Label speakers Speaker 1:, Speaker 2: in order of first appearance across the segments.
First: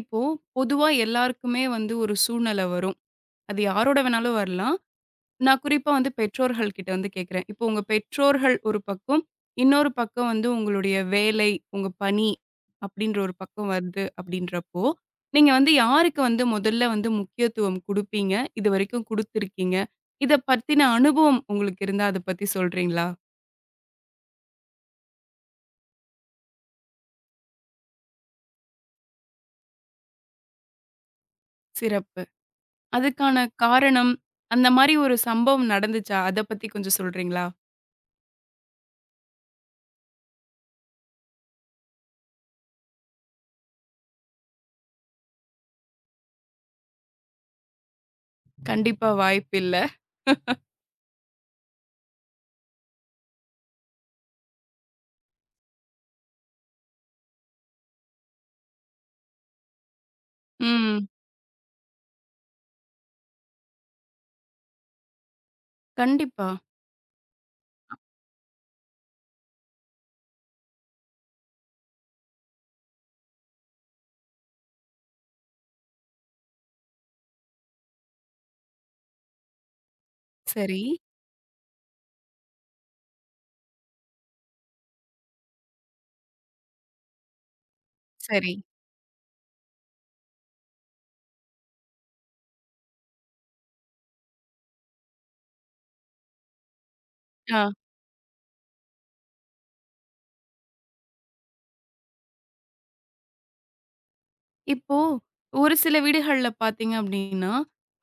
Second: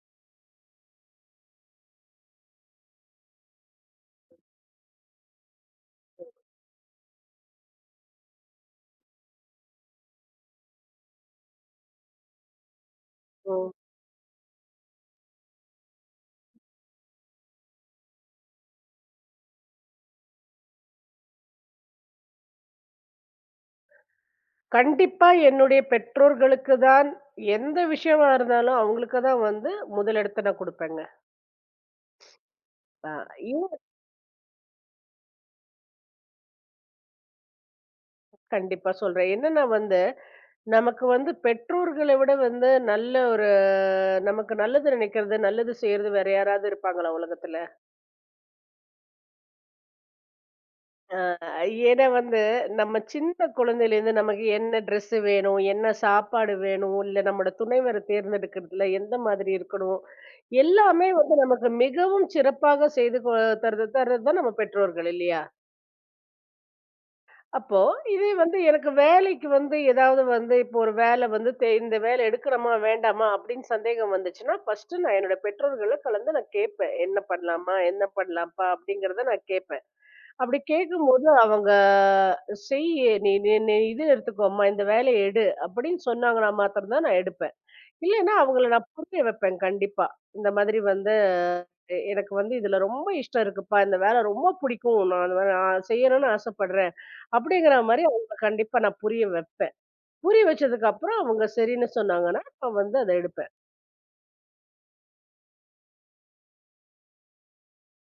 Speaker 1: இப்போ பொதுவா எல்லாருக்குமே வந்து ஒரு சூழ்நிலை வரும். அது யாரோட வேணாலும் வரலாம். நான் குறிப்பா வந்து பெற்றோர்கள் கிட்ட வந்து கேட்கிறேன். இப்போ உங்க பெற்றோர்கள் ஒரு பக்கம், இன்னொரு பக்கம் வந்து உங்களுடைய வேலை, உங்க பணி அப்படின்ற ஒரு
Speaker 2: ஓ!
Speaker 1: பக்கம் வருது அப்படின்றப்போ, நீங்க வந்து யாருக்கு வந்து முதல்ல வந்து முக்கியத்துவம் குடுப்பீங்க? இதுவரைக்கும் குடுத்துருக்கீங்க. இத பத்தின அனுபவம் உங்களுக்கு இருந்தா அத பத்தி சொல்றீங்களா?
Speaker 2: கண்டிப்பா என்னுடைய பெற்றோர்களுக்கு தான் எந்த விஷயமா இருந்தாலும் அவங்களுக்கு தான் வந்து முதலிடத்த நான் குடுப்பேங்க.
Speaker 1: சிறப்பு.
Speaker 2: அ
Speaker 1: அதுக்கான
Speaker 2: ஏன்
Speaker 1: காரணம், அந்த மாரி ஒரு சம்பவம் நடந்துச்சா? அத பத்தி கொஞ்சம் சொல்றீங்களா?
Speaker 2: கண்டிப்பா சொல்றேன். என்னன்னா வந்து, நமக்கு வந்து பெற்றோர்கள விட வந்து நல்ல ஒரு நமக்கு நல்லது நினைக்கிறது, நல்லது செய்றது வேற யாராவது இருப்பாங்களா உலகத்துல?
Speaker 1: கண்டிப்பா வாய்ப்பில்ல.
Speaker 2: ஏன்னா வந்து, நம்ம சின்ன குழந்தையிலேருந்து நமக்கு என்ன ட்ரெஸ் வேணும், என்ன சாப்பாடு வேணும், இல்ல நம்மோட துணைவர தேர்ந்தெடுக்கிறதுல எந்த மாதிரி இருக்கணும்,
Speaker 1: ம்.
Speaker 2: எல்லாமே வந்து நமக்கு மிகவும் சிறப்பாக செய்து தர்றது தர்றது தான் நம்ம பெற்றோர்கள் இல்லையா?
Speaker 1: கண்டிப்பா.
Speaker 2: அப்போ இதே வந்து எனக்கு வேலைக்கு வந்து ஏதாவது வந்து இப்போ ஒரு வேலை வந்து இந்த வேலை எடுக்கிறோமா வேண்டாமா அப்படின்னு சந்தேகம் வந்துச்சுன்னா, ஃபர்ஸ்ட்டு நான் என்னோட பெற்றோர்கள கலந்து நான் கேட்பேன். என்ன பண்ணலாமா? என்ன பண்ணலாம்ப்பா? அப்படிங்கிறத நான் கேட்பேன். அப்படி
Speaker 1: சரி,
Speaker 2: கேட்கும்போது அவங்க செய் நீ நீ நீ இது எடுத்துக்கோம்மா இந்த வேலைய எடு அப்படின்னு சொன்னாங்கன்னா மாத்திரம் தான் நான் எடுப்பேன். இல்லைன்னா
Speaker 1: சரி.
Speaker 2: அவங்கள நான் புரிய வைப்பேன் கண்டிப்பா. இந்த மாதிரி வந்து எனக்கு வந்து இதுல ரொம்ப இஷ்டம் இருக்குப்பா. இந்த வேலை ரொம்ப பிடிக்கும். நான் அந்த வேலை நான் செய்யணும்னு ஆசைப்படுறேன்.
Speaker 1: ஆ.
Speaker 2: அப்படிங்கிற மாரி அவங்கள கண்டிப்பா நான் புரிய வைப்பேன். புரிய வச்சதுக்கு அப்புறம் அவங்க சரின்னு சொன்னாங்கன்னா, நான் வந்து அத எடுப்பேன்.
Speaker 1: இப்போ ஒரு சில வீடுகள்ல பார்த்தீங்க அப்டின்னா,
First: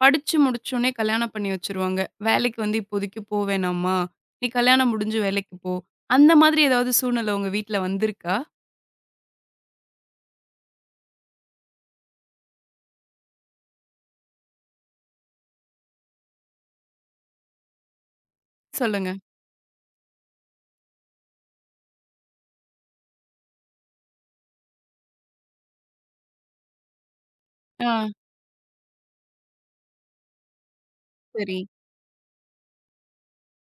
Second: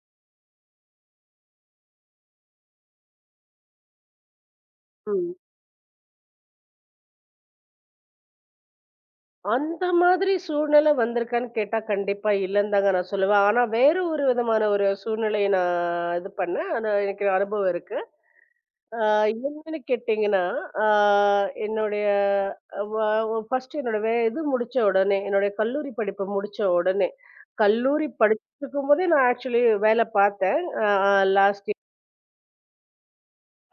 Speaker 1: படிச்சு முடிச்சோனே கல்யாணம் பண்ணி வச்சுருவாங்க. வேலைக்கு வந்து இப்போதைக்கு போ வேணாம்மா, நீ கல்யாணம் முடிஞ்சு
Speaker 2: ம்.
Speaker 1: வேலைக்கு போ. அந்த மாதிரி ஏதாவது சூழ்நிலை உங்க வீட்ல வந்திருக்கா?
Speaker 2: அந்த மாதிரி சூழ்நிலை வந்திருக்கான்னு கேட்டா கண்டிப்பா இல்லன்தாங்க நான் சொல்லுவேன். ஆனா வேற ஒரு விதமான ஒரு சூழ்நிலைய நான் இது பண்ணேன். ஆனா எனக்கு அனுபவம் இருக்கு. அ
Speaker 1: சொல்லுங்க.
Speaker 2: என்னன்னு கேட்டீங்கன்னா, அ என்னுடைய வ ஃபர்ஸ்ட்டு என்னோட இது முடிச்ச உடனே, என்னுடைய கல்லூரி படிப்பு முடிச்ச உடனே,
Speaker 1: ஆ.
Speaker 2: கல்லூரி படிச்சிருக்கும்போதே நான் ஆக்சுவலி வேல பார்த்தேன். அ அ
Speaker 1: சரி.
Speaker 2: Last year.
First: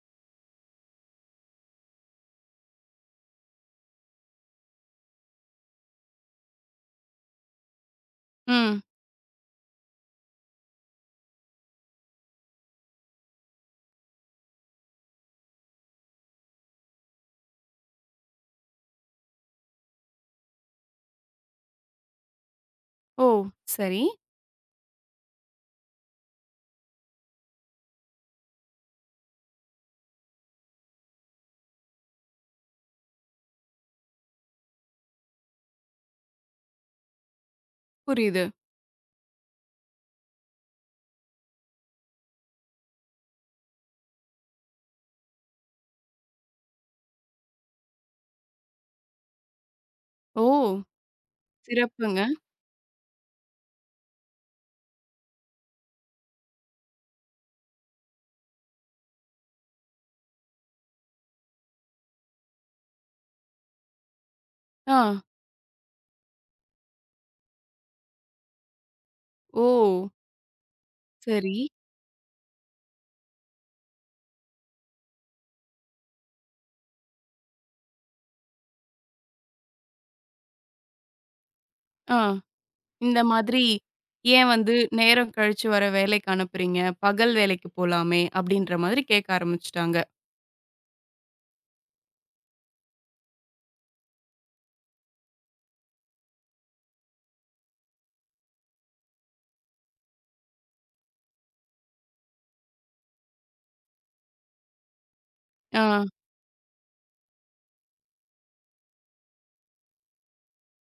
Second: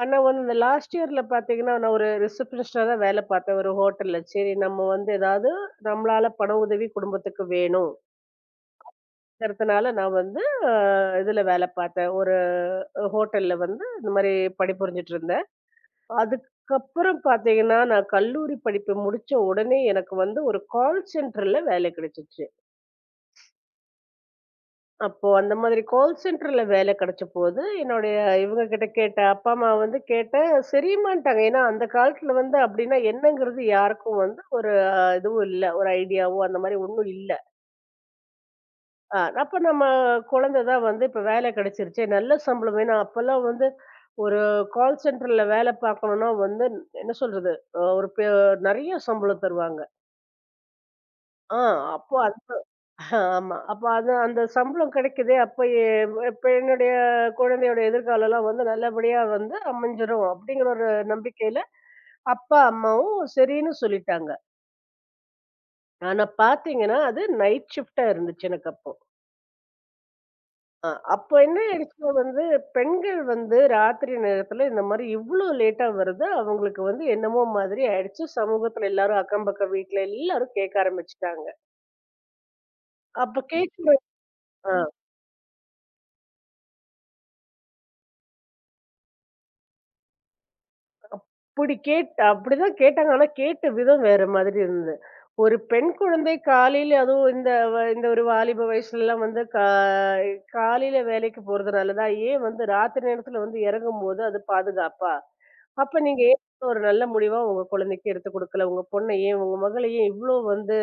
Speaker 2: ஆனா வந்து இந்த லாஸ்ட் இயர்ல பார்த்தீங்கன்னா, நான் ஒரு ரிசப்ஷனிஸ்ட்டா தான் வேல பார்த்தேன் ஒரு ஹோட்டல்ல. சரி நம்ம வந்து ஏதாவது நம்மளால பண உதவி குடும்பத்துக்கு வேணும்.
Speaker 1: ம்.
Speaker 2: இருக்கிறதுனால நான் வந்து அ இதுல வேல பார்த்தேன். ஒரு ஹோட்டல்ல வந்து இந்த மாரி பணிபுரிஞ்சுட்டு இருந்தேன். அதுக்கப்புறம் பார்த்தீங்கன்னா, நான் கல்லூரி படிப்பு முடிச்ச உடனே எனக்கு வந்து ஒரு கால் சென்டர்ல வேலை கிடைச்சுச்சு.
Speaker 1: ஓ! சரி.
Speaker 2: அப்போ அந்த மாதிரி கால் சென்டர்ல வேலை கிடைச்சபோது, என்னுடைய இவங்க கிட்ட கேட்டேன். அப்பா, அம்மா வந்து கேட்டேன். சரிம்மான்ட்டாங்க. ஏன்னா அந்த காலத்துல வந்து அப்டின்னா என்னங்கிறது யாருக்கும் வந்து ஒரு இதுவும் இல்ல. ஒரு ஐடியாவோ அந்த மாரி ஒண்ணும் இல்ல.
Speaker 1: புரியுது.
Speaker 2: அப்ப நம்ம குழந்தை தான் வந்து இப்ப வேலை கிடைச்சிருச்சே, நல்ல சம்பளம். ஏன்னா அப்பலாம் வந்து ஒரு கால் சென்டர்ல வேலை பார்க்கணும்னா வந்து என்ன சொல்றது? ஒரு பெ நெறைய சம்பளம் தருவாங்க.
Speaker 1: ஓ!
Speaker 2: ஆ அப்போ
Speaker 1: சிறப்புங்க.
Speaker 2: அது ஆமா. அப்ப அது அந்த சம்பளம் கிடைக்குதே! அப்ப இப்ப என்னுடைய குழந்தையோட எதிர்காலம்லாம் வந்து நல்லபடியா வந்து அமைஞ்சிரும் அப்படிங்கிற ஒரு நம்பிக்கையில அப்பா, அம்மாவும் சரின்னு சொல்லிட்டாங்க.
Speaker 1: ஆ.
Speaker 2: ஆனா பார்த்தீங்கன்னா, அது நைட் ஷிஃப்ட்டா இருந்துச்சு எனக்கு அப்போ.
Speaker 1: ஓ!
Speaker 2: அப்போ
Speaker 1: சரி.
Speaker 2: என்ன ஆயிடுச்சுன்னா வந்து, பெண்கள் வந்து ராத்திரி நேரத்துல இந்த மாரி இவ்ளோ லேட்டா வருது. அவங்களுக்கு வந்து என்னமோ மாதிரி ஆயிடுச்சு. சமூகத்துல எல்லாரும் அக்கம் பக்கம் வீட்ல எல்லாரும் கேட்க ஆரம்பிச்சுட்டாங்க.
Speaker 1: ஆ. இந்த
Speaker 2: அப்ப
Speaker 1: மாதிரி
Speaker 2: கேட்கிற
Speaker 1: ஏன்
Speaker 2: அ
Speaker 1: வந்து நேரம் கழிச்சு வர வேலைக்கு அனுப்புறீங்க? பகல் வேலைக்கு போலாமே! அப்டின்ற மாதிரி கேட்க ஆரம்பிச்சுட்டாங்க.
Speaker 2: அப்படி கேட் அப்படிதான் கேட்டாங்க. ஆனா கேட்ட விதம் வேற மாதிரி இருந்தது. ஒரு பெண் குழந்தை காலையில அதுவும் இந்த இந்த ஒரு வாலிப வயசுலலாம் வந்து காலையில வேலைக்கு போறதுனால தான், ஏன் வந்து ராத்திரி நேரத்துல வந்து இறங்கும்போது அது பாதுகாப்பா?
Speaker 1: ஆ.
Speaker 2: அப்ப நீங்க ஏன் ஒரு நல்ல முடிவா உங்க குழந்தைக்கு எடுத்து குடுக்கல? உங்க பொண்ண ஏன் உங்க மகள ஏன் இவ்ளோ வந்து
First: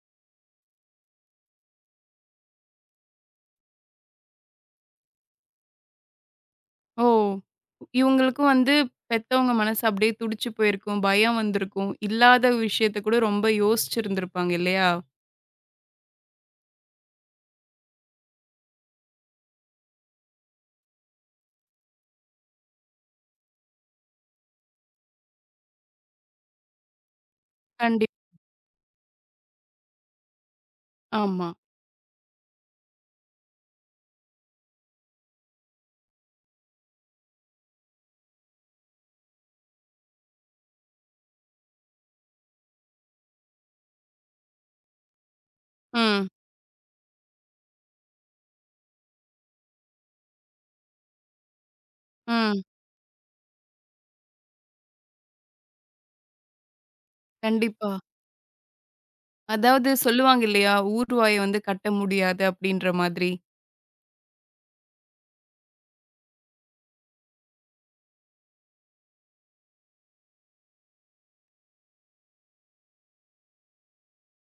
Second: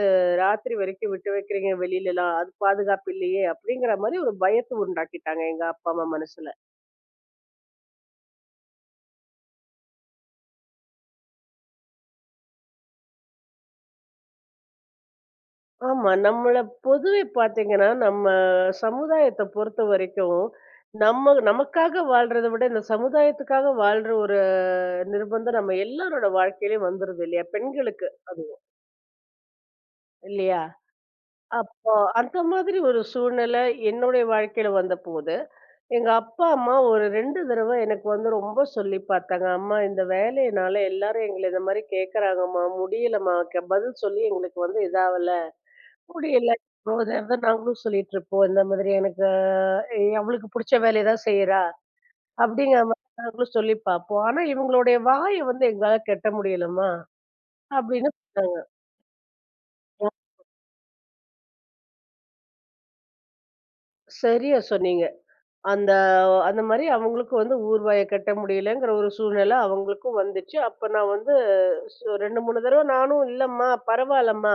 Speaker 2: ராத்திரி வரைக்கும் விட்டு வைக்கிறீங்க வெளிலலாம்? அது பாதுகாப்பு இல்லையே! அப்படிங்கிற மாரி ஒரு பயத்த உண்டாக்கிட்டாங்க எங்க அப்பா, அம்மா மனசுல.
Speaker 1: ஓ! இவங்களுக்கும் வந்து பெத்தவங்க மனசு அப்டியே துடிச்சு போயிருக்கும். பயம் வந்திருக்கும். இல்லாத விஷயத்த கூட ரொம்ப யோசிச்சிருந்திருப்பாங்க இல்லையா?
Speaker 2: ஆமா. நம்மள பொதுவே பார்த்தீங்கன்னா, நம்ம சமுதாயத்த பொறுத்த வரைக்கும், நம்ம நமக்காக வாழ்றத விட, இந்த சமுதாயத்துக்காக வாழ்ற ஒரு நிர்பந்தம் நம்ம எல்லாரோட வாழ்க்கையிலயும் வந்துருது இல்லையா? பெண்களுக்கு
Speaker 1: கண்டிப்
Speaker 2: அதுவும். இல்லையா?
Speaker 1: ஆமா.
Speaker 2: அப்போ அந்த மாதிரி ஒரு சூழ்நிலை என்னுடைய வாழ்க்கையில வந்தபோது, எங்க அப்பா, அம்மா ஒரு 2 தடவ எனக்கு வந்து ரொம்ப சொல்லி பார்த்தாங்க. "அம்மா இந்த வேலையினால எல்லாரும் எங்கள இந்த மாரி கேட்கறாங்கம்மா. முடியலம்மா. பதில் சொல்லி எங்களுக்கு வந்து இதாவல.
Speaker 1: ம்.
Speaker 2: முடியல." ஒரு தடவை நாங்களும் சொல்லிட்டுருப்போம். இந்த மாதிரி எனக்கு அவளுக்கு புடிச்ச வேலைய தான் செய்றா.
Speaker 1: ம்.
Speaker 2: அப்படிங்கிற மாரி நாங்களும் சொல்லி பார்ப்போம். ஆனா இவங்களுடைய வாய வந்து எங்களால கட்ட முடியலம்மா
Speaker 1: கண்டிப்பா.
Speaker 2: அப்படின்னு சொன்னாங்க.
Speaker 1: அதாவது சொல்லுவாங்க இல்லையா? ஊர் வாய வந்து கட்ட முடியாது அப்டின்ற மாதிரி.
Speaker 2: சரியா சொன்னீங்க. அந்த அந்த மாரி அவங்களுக்கும் வந்து ஊர்வாய கட்ட முடியலங்கிற ஒரு சூழ்நிலை அவங்களுக்கும் வந்துச்சு. அப்ப நான் வந்து 2, 3 தடவ நானும் இல்லம்மா, பரவால்லம்மா.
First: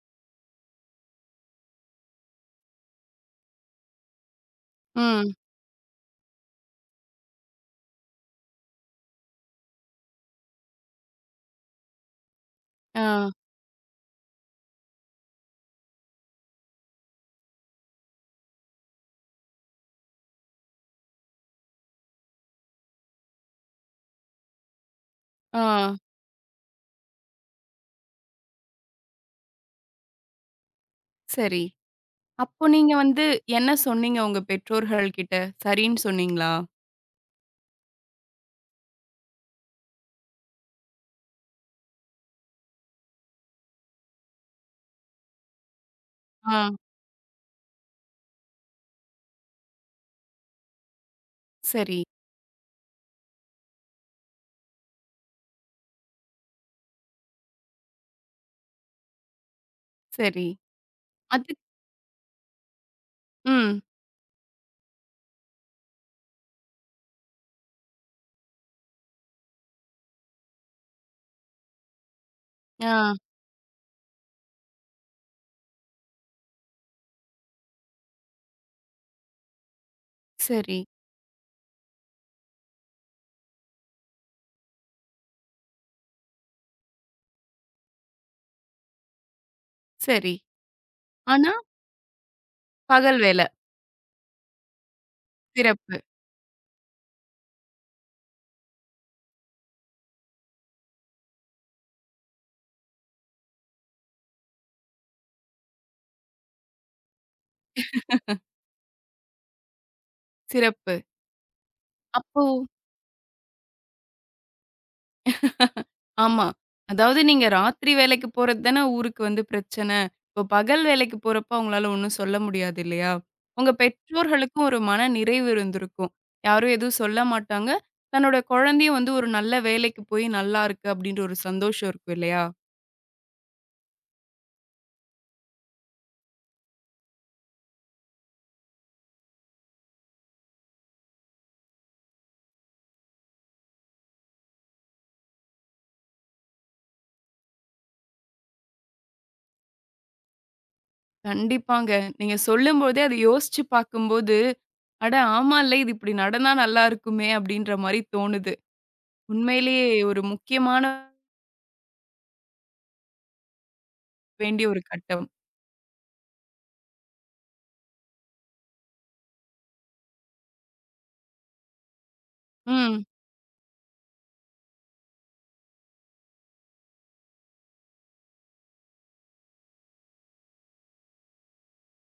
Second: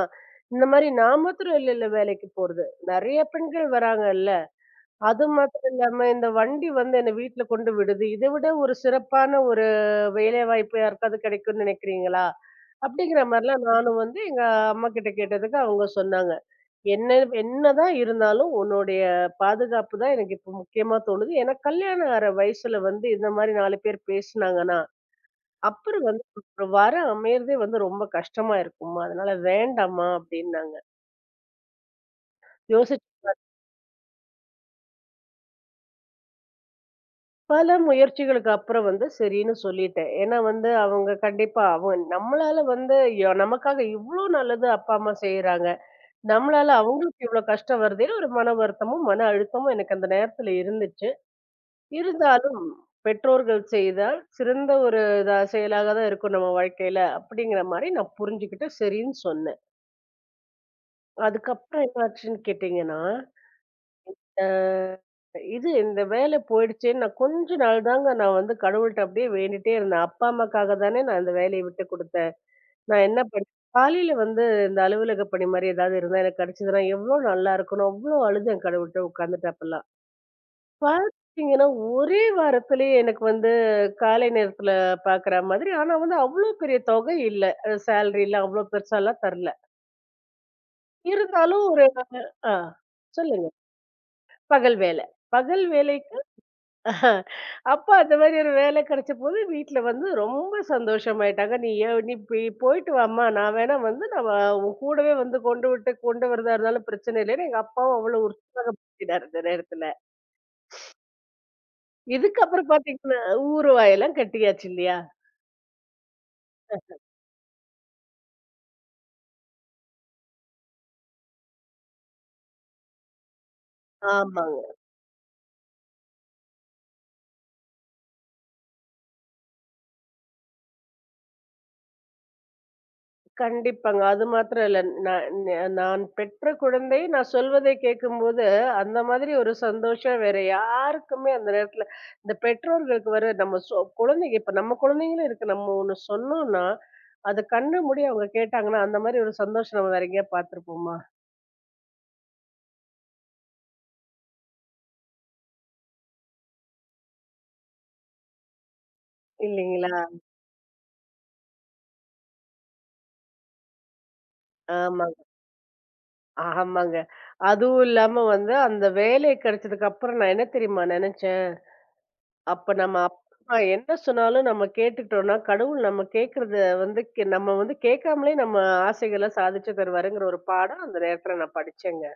Speaker 2: இந்த மாரி நான் மாத்திரம் இல்லல்ல வேலைக்கு போறது. நெறைய பெண்கள் வராங்கல்ல. அது
Speaker 1: ம்.
Speaker 2: மாத்திரம் இல்லாம இந்த வண்டி வந்து என்ன வீட்ல கொண்டு விடுது. இத விட ஒரு சிறப்பான ஒரு வேலைவாய்ப்பு யாருக்காவது கிடைக்கும்னு நினைக்கிறீங்களா? அப்படிங்கிற
Speaker 1: ஆ.
Speaker 2: மாரிலாம் நானும் வந்து எங்க அம்மாகிட்ட கேட்டதுக்கு அவங்க சொன்னாங்க. என்ன என்னதான் இருந்தாலும் உன்னுடைய பாதுகாப்பு தான் எனக்கு இப்ப முக்கியமா தோணுது. ஏன்னா கல்யாணம் ஆற வயசுல வந்து இந்த மாரி 4 பேர் பேசுனாங்கன்னா,
Speaker 1: ஆ.
Speaker 2: அப்புறம் வந்து ஒரு வர அமையறதே வந்து ரொம்ப கஷ்டமா இருக்கும்மா. அதனால வேண்டாம்மா அப்படின்னாங்க.
Speaker 1: சரி. அப்போ நீங்க
Speaker 2: யோசிச்சு
Speaker 1: வந்து என்ன சொன்னீங்க உங்க பெற்றோர்கள் கிட்ட? சரின்னு சொன்னீங்களா?
Speaker 2: பல முயற்சிகளுக்கு அப்புறம் வந்து சரின்னு சொல்லிட்டேன். ஏன்னா வந்து அவங்க கண்டிப்பா அவங்க நம்மளால வந்து நமக்காக இவ்ளோ நல்லது அப்பா, அம்மா செய்றாங்க.
Speaker 1: ஆ.
Speaker 2: நம்மளால அவங்களுக்கு இவ்ளோ கஷ்டம் வருதேன்னு ஒரு மன வருத்தமும், மன அழுத்தமும் எனக்கு அந்த நேரத்துல இருந்துச்சு.
Speaker 1: சரி,
Speaker 2: இருந்தாலும் பெற்றோர்கள் செய்தால் சிறந்த ஒரு இதா செயலாக தான் இருக்கும் நம்ம வாழ்க்கையில. அப்படிங்கிற மாரி நான் புரிஞ்சுகிட்டு சரின்னு சொன்னேன்.
Speaker 1: சரி. அது
Speaker 2: அதுக்கப்புறம் என்ன ஆச்சுன்னு கேட்டீங்கன்னா
Speaker 1: ம்.
Speaker 2: அ இந்த வேலை போயிடுச்சேன்னு நான் கொஞ்ச நாள் தாங்க நான் வந்து கடவுள்ட்ட அப்படியே வேண்டிட்டே இருந்தேன். அப்பா, அம்மாக்காக தானே நான் இந்த வேலைய விட்டு குடுத்தேன். நான்
Speaker 1: ஆ.
Speaker 2: என்ன பண்ணேன், காலையில வந்து இந்த அலுவலக பணி மாரி ஏதாவது இருந்தா எனக்கு கிடைச்சதுன்னா எவ்ளோ நல்லா இருக்கணும். அவ்ளோ அழுதேன் கடவுள்ட்ட உட்கார்ந்துட்டு அப்பலாம்.
Speaker 1: சரி,
Speaker 2: பார்த்தீங்கன்னா, ஒரே வாரத்திலேயே எனக்கு வந்து காலை நேரத்தில பார்க்குற மாதிரி, ஆனா வந்து அவ்ளோ பெரிய தொகை இல்ல. சேலரிலாம் அவ்ளோ பெருசாலாம் தரல.
Speaker 1: சரி. ஆனா,
Speaker 2: இருந்தாலும் ஒரு ஆ
Speaker 1: பகல் வேல.
Speaker 2: சொல்லுங்க. பகல் வேலை. பகல் வேலை
Speaker 1: சிறப்பு,
Speaker 2: அப்ப அந்த மாதிரி ஒரு வேலை கிடைச்சபோது வீட்ல வந்து ரொம்ப சந்தோஷமாயிட்டாங்க. "நீ போயிட்டு வாம்மா. நான் வேணா வந்து நான் வ உன் கூடவே வந்து கொண்டு விட்டு கொண்டு வரதா இருந்தாலும் பிரச்சனை இல்லைன்னு" எங்க அப்பாவும் அவ்வளோ உற்சாகப்படுத்தினாரு அந்த நேரத்துல.
Speaker 1: சிறப்பு. அப்போ
Speaker 2: இதுக்கப்புறம் பார்த்தீங்கன்னா, ஊறுவாய் எல்லாம் கட்டியாச்சு இல்லையா?
Speaker 1: ஆமா. அதாவது நீங்க ராத்திரி வேலைக்கு போறது தானே ஊருக்கு வந்து பிரச்சன. இப்போ பகல் வேலைக்கு போறப்போ அவங்களால ஒண்ணும் சொல்ல முடியாது இல்லையா? உங்க
Speaker 2: ஆமா.
Speaker 1: பெற்றோர்களுக்கும் ஒரு மன நிறைவு இருந்திருக்கும். யாரும் எதுவும் சொல்ல மாட்டாங்க. தன்னோட குழந்தையும் வந்து ஒரு நல்ல வேலைக்கு போய் நல்லா இருக்கு அப்டின்ற ஒரு சந்தோஷம் இருக்கும் இல்லையா?
Speaker 2: கண்டிப்பாங்க. அது மாத்திரம் இல்ல. நான் ந நான் பெற்ற குழந்தை நான் சொல்வதை கேட்கும்போது, அந்த மாதிரி ஒரு சந்தோஷம் வேற யாருக்குமே அந்த நேரத்துல இந்த பெற்றோர்களுக்கு வர நம்ம குழந்தைங்க இப்ப நம்ம குழந்தைங்களும் இருக்கு. நம்ம ஒண்ணு சொன்னோம்னா, அத கண்ண மூடி அவங்க கேட்டாங்கன்னா, அந்த மாதிரி ஒரு சந்தோஷம் நம்ம வேற எங்கேயா பார்த்துருப்போமா?
Speaker 1: கண்டிப்பாங்க. நீங்க சொல்லும்போதே அத யோசிச்சு பார்க்கும்போது, அட ஆமால்ல இது இப்படி நடந்தா நல்லா இருக்குமே அப்படின்ற மாரி தோணுது. உண்மையிலேயே
Speaker 2: இல்லைங்களா?
Speaker 1: ஒரு முக்கியமான வேண்டிய ஒரு
Speaker 2: ஆமாங்க.
Speaker 1: கட்டம்.
Speaker 2: ஆமாங்க. அதுவும் இல்லாம வந்து அந்த வேலை கிடைச்சதுக்கு அப்புறம் நான் என்ன தெரியுமா நெனச்சேன்? அப்ப நம்ம
Speaker 1: ம்.
Speaker 2: அப்பா அம்மா என்ன சொன்னாலும் நம்ம கேட்டுக்கிட்டோம்னா, கடவுள் நம்ம கேட்கிறத வந்து நம்ம வந்து கேட்காமலே நம்ம ஆசைகள சாதிச்சு தருவாருங்கிற ஒரு பாடம் அந்த நேரத்துல நான் படிச்சேங்க.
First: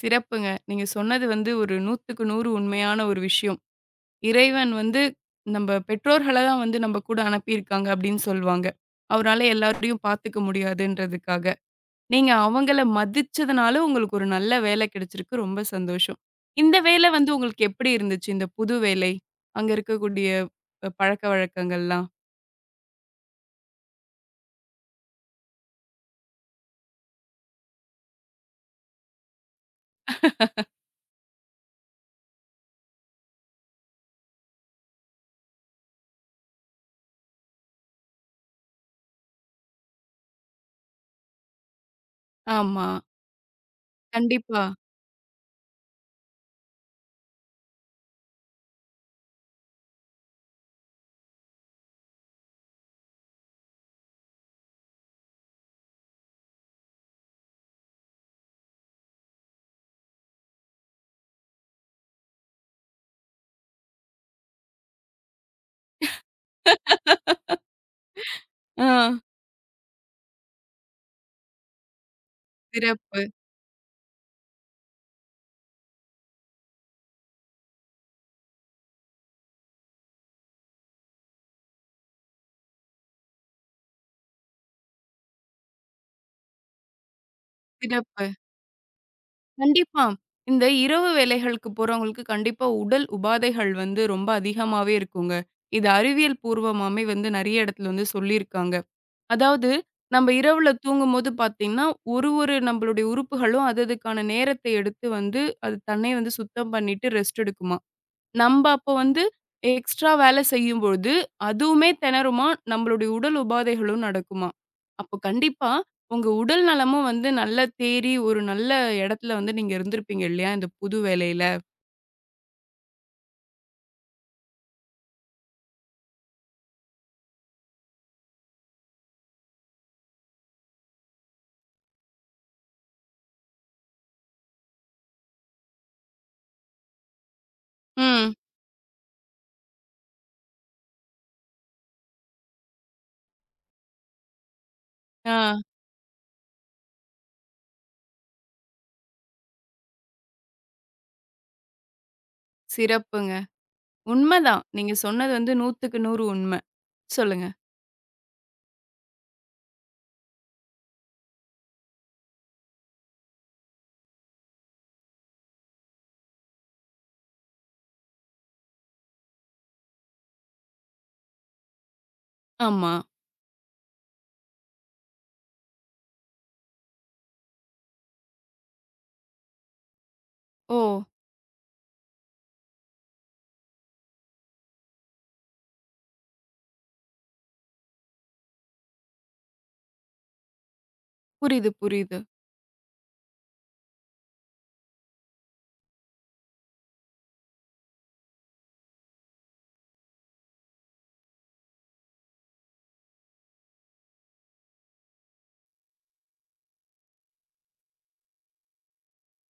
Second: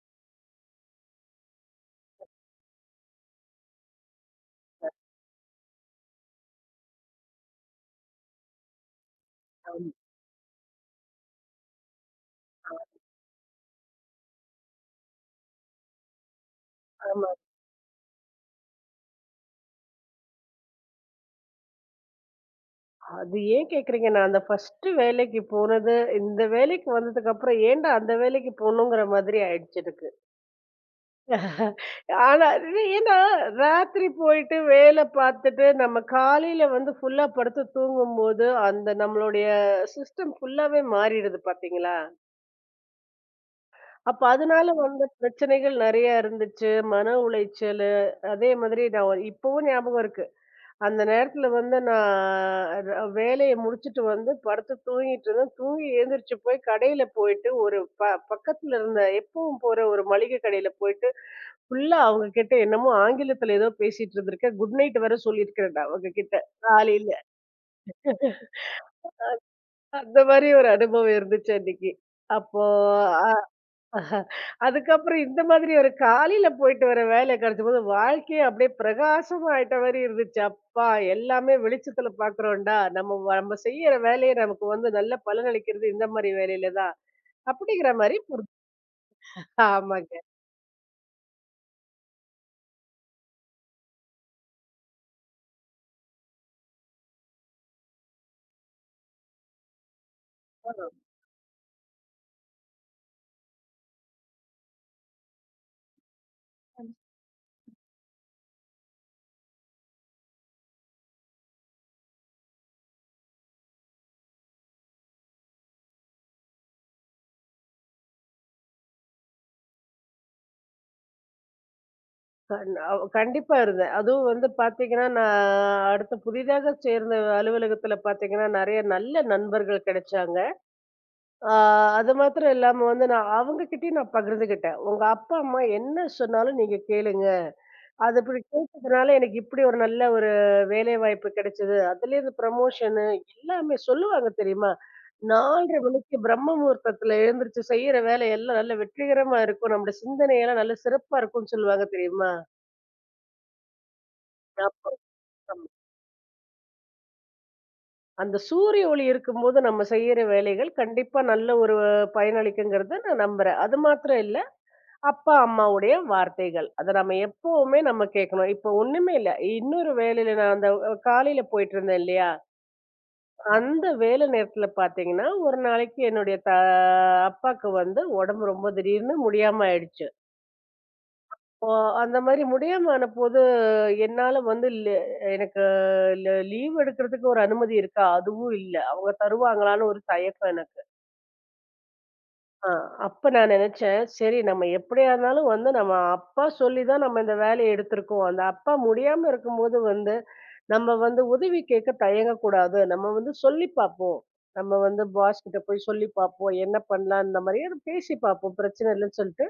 Speaker 1: சிறப்புங்க. நீங்க சொன்னது வந்து ஒரு 100க்கு 100 உண்மையான ஒரு விஷயம். இறைவன் வந்து நம்ப பெற்றோர்கள தான் வந்து நம்ப கூட அனுப்பியிருக்காங்க அப்படின்னு சொல்வாங்க. அவரால
Speaker 2: ஆமா.
Speaker 1: எல்லாரையும் பார்த்துக்க முடியாதுன்றதுக்காக. நீங்க அவங்கள மதிச்சதுனால உங்களுக்கு ஒரு நல்ல வேலை கிடைச்சிருக்கு. ரொம்ப சந்தோஷம். இந்த வேலை
Speaker 2: ஆமா.
Speaker 1: வந்து உங்களுக்கு எப்படி இருந்துச்சு? இந்த புது வேலை. அங்க இருக்கக்கூடிய பழக்கவழக்கங்கள்லாம்.
Speaker 2: அது ஏன் கேட்கிறீங்க? நான் அந்த ஃபர்ஸ்ட்டு வேலைக்கு போனது, இந்த வேலைக்கு வந்ததுக்கப்புறம் ஏன்டா அந்த வேலைக்கு போணுங்கிற மாதிரி ஆயிடுச்சு எனக்கு. ஆனா இது ஏன்னா ராத்திரி போயிட்டு வேலை பார்த்துட்டு, நம்ம காலையில வந்து ஃபுல்லா படுத்து தூங்கும்போது, அந்த நம்மளுடைய சிஸ்டம் ஃபுல்லாவே மாறிடுது பார்த்தீங்களா?
Speaker 1: ஆமா.
Speaker 2: அப்ப
Speaker 1: கண்டிப்பா.
Speaker 2: அதனால வந்த பிரச்சனைகள் நெறைய இருந்துச்சு. மன உளைச்சலு, அதே மாதிரி நான் ஒரு- இப்பவும் ஞாபகம் இருக்கு. அந்த நேரத்துல வந்து நான் ர வேலைய முடிச்சுட்டு வந்து படுத்து தூங்கிட்டு இருந்தேன். தூங்கி எழுந்திரிச்சு போய் கடையில போயிட்டு ஒரு பக்கத்துல இருந்த எப்பவும் போற ஒரு மளிகை கடையில போயிட்டு, ஃபுல்லா அவங்க கிட்ட என்னமோ ஆங்கிலத்துல ஏதோ பேசிட்டு இருந்திருக்கேன். குட் நைட் வேற சொல்லியிருக்கிறேன்டா அவங்க கிட்ட காலையில.
Speaker 1: ஆ.
Speaker 2: அந்த மாரி ஒரு அனுபவம் இருந்துச்சு அன்னைக்கு. அப்போ
Speaker 1: சிறப்பு,
Speaker 2: அ ஆஹா. அதுக்கப்புறம் இந்த மாதிரி ஒரு காலையில போயிட்டு வர வேலை கிடைச்சபோது வாழ்க்கையே அப்படியே பிரகாசமா ஆயிட்ட மாதிரி இருந்துச்சு அப்பா எல்லாமே வெளிச்சத்துல பாக்குறோம்டா நம்ம செய்யற வேலையை நமக்கு வந்து நல்ல பலனளிக்கிறது இந்த மாதிரி வேலையில தான் அப்படிங்கிற மாதிரி
Speaker 1: சிறப்பு.
Speaker 2: புரிஞ்சு-
Speaker 1: கண்டிப்பா.
Speaker 2: ஆமாங்க
Speaker 1: இந்த இரவு வேலைகளுக்கு போறவங்களுக்கு கண்டிப்பா உடல் உபாதைகள் வந்து ரொம்ப அதிகமாவே இருக்குங்க. இது அறிவியல் பூர்வமாமே வந்து நெறைய இடத்துல வந்து சொல்லியிருக்காங்க. அதாவது, நம்ம இரவுல தூங்கும்போது பார்த்தீங்கன்னா, ஒரு ஒரு நம்மளுடைய உறுப்புகளும் அது அதுக்கான நேரத்தை எடுத்து வந்து, அது தன்னை வந்து சுத்தம் பண்ணிட்டு ரெஸ்ட் எடுக்குமாம். நம்ப அப்போ வந்து எக்ஸ்ட்ரா வேலை செய்யும்பொழுது, அதுவுமே திணறுமாம். நம்மளுடைய உடல் உபாதைகளும் நடக்குமாம். அப்போ கண்டிப்பா உங்க உடல் நலமும் வந்து நல்லா தேறி, ஒரு நல்ல இடத்துல வந்து நீங்க இருந்திருப்பீங்க இல்லையா? இந்த புது வேலையில.
Speaker 2: கண்டிப்பா இருந்தேன் அதுவும் வந்து பாத்தீங்கன்னா நான் அடுத்த புதிதாக சேர்ந்த அலுவலகத்துல பாத்தீங்கன்னா நிறைய நல்ல நண்பர்கள் கிடைச்சாங்க அது மாத்திரம் இல்லாம வந்து நான் அவங்க கிட்டயும் நான் பகிர்ந்துகிட்டேன் உங்க அப்பா அம்மா என்ன சொன்னாலும் நீங்க கேளுங்க அது
Speaker 1: ம்.
Speaker 2: அப்படி கேட்டதுனால எனக்கு இப்படி ஒரு நல்ல ஒரு வேலை வாய்ப்பு கிடைச்சது. அதுலேருந்து ப்ரமோஷனு எல்லாமே சொல்லுவாங்க தெரியுமா?
Speaker 1: ஆ.
Speaker 2: 4:30 மணிக்கு பிரம்ம முகூர்த்தத்துல எழுந்திரிச்சு செய்யற வேலையெல்லாம் நல்ல வெற்றிகரமா இருக்கும். நம்முடைய சிந்தனையெல்லாம் நல்ல சிறப்பா இருக்கும்ன்னு சொல்லுவாங்க தெரியுமா?
Speaker 1: சிறப்புங்க. உண்மதான்.
Speaker 2: அப்ப
Speaker 1: நீங்க சொன்னது வந்து 100க்கு 100 உண்ம. சொல்லுங்க.
Speaker 2: அந்த சூரிய ஒளி இருக்கும்போது நம்ம செய்யற வேலைகள் கண்டிப்பா நல்ல ஒரு பயனளிக்குங்கிறத நான் நம்புறேன். அது மாத்திரம் இல்ல, அப்பா, அம்மாவுடைய வார்த்தைகள். அத நம்ம எப்பவுமே நம்ம கேட்கணும். இப்போ ஒண்ணுமே இல்ல. இன்னொரு வேலையில நான் அந்த காலையில போயிட்டு இருந்தேன் இல்லையா?
Speaker 1: ஆமா.
Speaker 2: அந்த வேலை நேரத்துல பார்த்தீங்கன்னா, ஒரு நாளைக்கு என்னுடைய அப்பாக்கு வந்து உடம்பு ரொம்ப திடீர்னு முடியாம ஆயிடுச்சு.
Speaker 1: ஓ!
Speaker 2: இப்போ அந்த மாரி முடியாம ஆனபோது, என்னால வந்து லெ எனக்கு லீவ் எடுக்கிறதுக்கு ஒரு அனுமதி இருக்கா? அதுவும் இல்ல. அவங்க தருவாங்களான்னு ஒரு தயக்கம் எனக்கு.
Speaker 1: புரியுது, புரியுது.
Speaker 2: ஆ, அப்ப நான் நெனச்சேன், சரி நம்ம எப்படியா இருந்தாலும் வந்து நம்ம அப்பா சொல்லி தான் நம்ம இந்த வேலைய எடுத்திருக்கோம். அந்த அப்பா முடியாம இருக்கும்போது வந்து, நம்ம வந்து உதவி கேட்க தயங்கக்கூடாது. நம்ம வந்து சொல்லி பார்ப்போம். நம்ம வந்து பாஸ் கிட்ட போய் சொல்லி பார்ப்போம். என்ன பண்ணலாம் இந்த மாரி பேசி பார்ப்போம். பிரச்சனை இல்லன்னு சொல்லிட்டு,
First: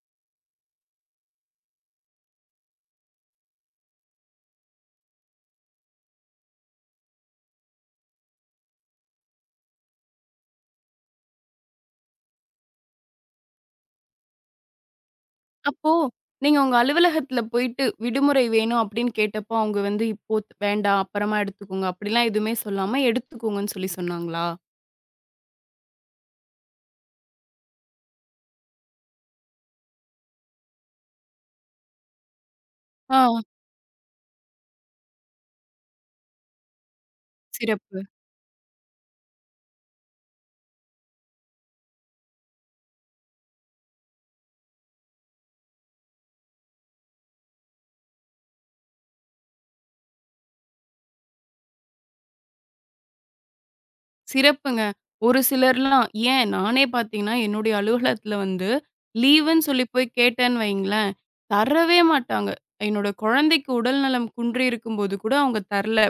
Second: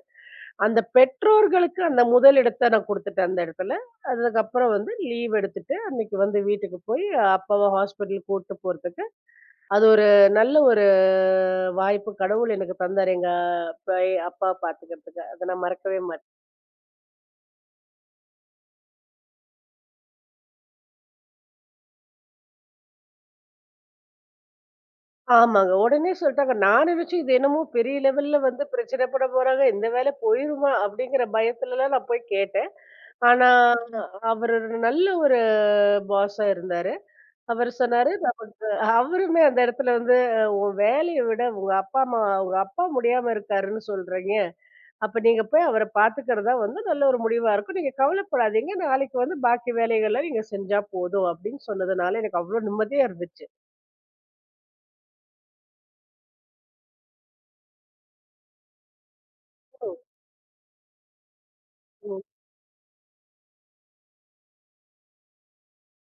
Speaker 2: அந்த பெற்றோர்களுக்கு அந்த முதல் இடத்த நான் குடுத்துட்டேன் அந்த இடத்துல. அதுக்கப்புறம் வந்து லீவ் எடுத்துட்டு, அன்னைக்கு வந்து வீட்டுக்கு போய் அப்பாவ ஹாஸ்பிட்டல் கூட்டு போறதுக்கு அது ஒரு நல்ல ஒரு வாய்ப்பு கடவுள் எனக்கு தந்தாரு. எங்க அப்பாவ பார்த்துக்கிறதுக்கு. அத நான்
Speaker 1: அப்போ,
Speaker 2: மறக்கவே மாட்டேன்.
Speaker 1: நீங்க உங்க அலுவலகத்துல போயிட்டு விடுமுறை வேணும் அப்படின்னு கேட்டப்போ, அவங்க வந்து இப்போ வேண்டாம், அப்புறமா எடுத்துக்கோங்க அப்படிலாம் எதுவுமே சொல்லாம எடுத்துக்கோங்கன்னு சொல்லி சொன்னாங்களா?
Speaker 2: ஆமாங்க. உடனே சொல்ட்டாங்க. நான் நினைச்சேன் இது என்னமோ பெரிய லெவல்ல வந்து பிரச்சனை பண்ண போறாங்க. இந்த வேலை போயிருமா? அப்படிங்கிற பயத்துலலாம் நான் போய் கேட்டேன்.
Speaker 1: ஆ,
Speaker 2: ஆனா அவரு ஒரு நல்ல ஒரு பாஸ்ஸா இருந்தாரு. அவரு
Speaker 1: சிறப்பு.
Speaker 2: சொன்னாரு, நமக்கு அவருமே அந்த இடத்துல வந்து, "உன் வேலைய விட உங்க அப்பா அம்மா உங்க அப்பா முடியாம இருக்காருன்னு சொல்றீங்க. அப்ப நீங்க போய் அவர பார்த்துக்கிறதா வந்து நல்ல ஒரு முடிவா இருக்கும். நீங்க கவலைப்படாதீங்க. நாளைக்கு வந்து பாக்கி வேலைகள்லாம் நீங்க செஞ்சா போதும் அப்படின்னு சொன்னதுனால எனக்கு அவ்ளோ நிம்மதியா இருந்துச்சு.
Speaker 1: சிறப்புங்க. ஒரு சிலர்லாம் ஏன் நானே பார்த்தீங்கன்னா, என்னுடைய அலுவலகத்தில வந்து லீவுன்னு சொல்லி
Speaker 2: ம்,
Speaker 1: போய் கேட்டேன்னு வைங்களேன், தரவே
Speaker 2: ம்.
Speaker 1: மாட்டாங்க. என்னோட குழந்தைக்கு உடல்நலம் குன்றியிருக்கும்போது கூட அவங்க தரல.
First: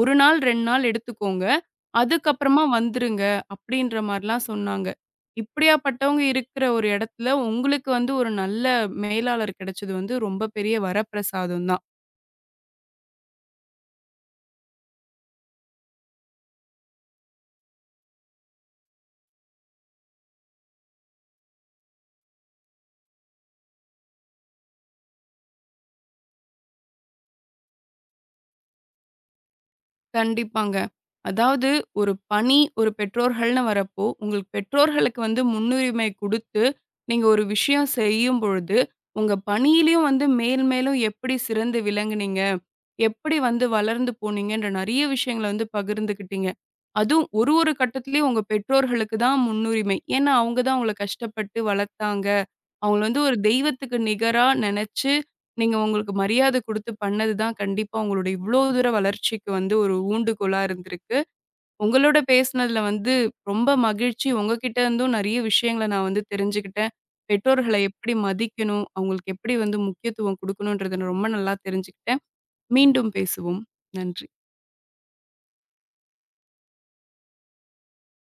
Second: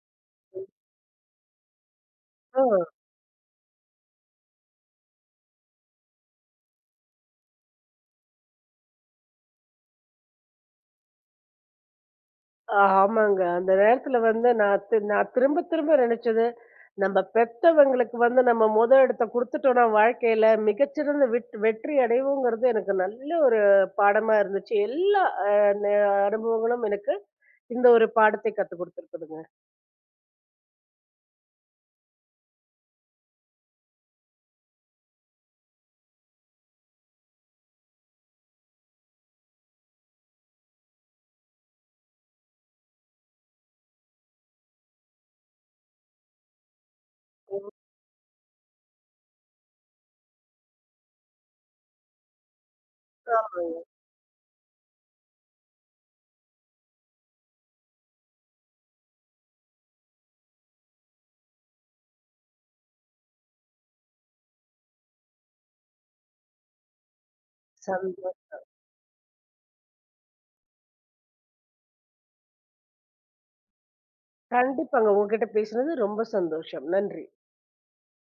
Speaker 1: 1 நாள் 2 நாள் எடுத்துக்கோங்க. அதுக்கப்புறமா
Speaker 2: ஆ.
Speaker 1: வந்துருங்க அப்படின்ற மாரிலாம் சொன்னாங்க. இப்படியாப்பட்டவங்க இருக்கிற ஒரு இடத்துல உங்களுக்கு வந்து ஒரு நல்ல மேலாளர் கிடைச்சது வந்து ரொம்ப பெரிய வரப்பிரசாதம் தான்.
Speaker 2: ஆமாங்க. அந்த நேரத்துல வந்து நான் திரும்ப திரும்ப நினைச்சது, நம்ம பெத்தவங்களுக்கு வந்து நம்ம மொத இடத்த குடுத்துட்டோம்னா வாழ்க்கையில மிகச்சிறந்த வெற்றி அடைவோங்கிறது எனக்கு நல்ல ஒரு பாடமா இருந்துச்சு. எல்லா அ ந அனுபவங்களும் எனக்கு இந்த ஒரு பாடத்தை கத்துக் குடுத்துருக்குதுங்க.
Speaker 1: கண்டிப்பாங்க. அதாவது ஒரு பணி, ஒரு பெற்றோர்கள்னு வரப்போ, உங்கள் பெற்றோர்களுக்கு வந்து முன்னுரிமை குடுத்து, நீங்க ஒரு விஷயம் செய்யும் பொழுது, உங்க பணியிலயும் வந்து மேல் மேலும் எப்படி சிறந்து விளங்குனீங்க? எப்படி வந்து வளர்ந்து போனீங்கன்ற நெறைய விஷயங்கள வந்து பகிர்ந்துக்கிட்டீங்க. அதுவும் ஒரு ஒரு கட்டத்திலயும் உங்க பெற்றோர்களுக்கு தான் முன்னுரிமை. ஏன்னா, அவங்க தான் உங்கள கஷ்டப்பட்டு வளர்த்தாங்க. அவங்கள வந்து ஒரு
Speaker 2: ஆமா.
Speaker 1: தெய்வத்துக்கு நிகரா நெனச்சு, நீங்க அவங்களுக்கு மரியாதை குடுத்து பண்ணது தான் கண்டிப்பா உங்களோட இவ்ளோ தூர வளர்ச்சிக்கு வந்து ஒரு ஊண்டுகோலா இருந்திருக்கு. உங்களோட பேசினதுல வந்து ரொம்ப மகிழ்ச்சி. உங்ககிட்ட இருந்தும் நெறைய விஷயங்கள நான் வந்து தெரிஞ்சுக்கிட்டேன். பெற்றோர்கள
Speaker 2: சந்
Speaker 1: எப்படி மதிக்கணும்? அவங்களுக்கு எப்படி வந்து முக்கியத்துவம் குடுக்கணுன்றத நான் ரொம்ப நல்லா தெரிஞ்சுக்கிட்டேன். மீண்டும் பேசுவோம். நன்றி.
Speaker 2: கண்டிப்பாங்க. உங்ககிட்ட பேசினது ரொம்ப சந்தோஷம். நன்றி.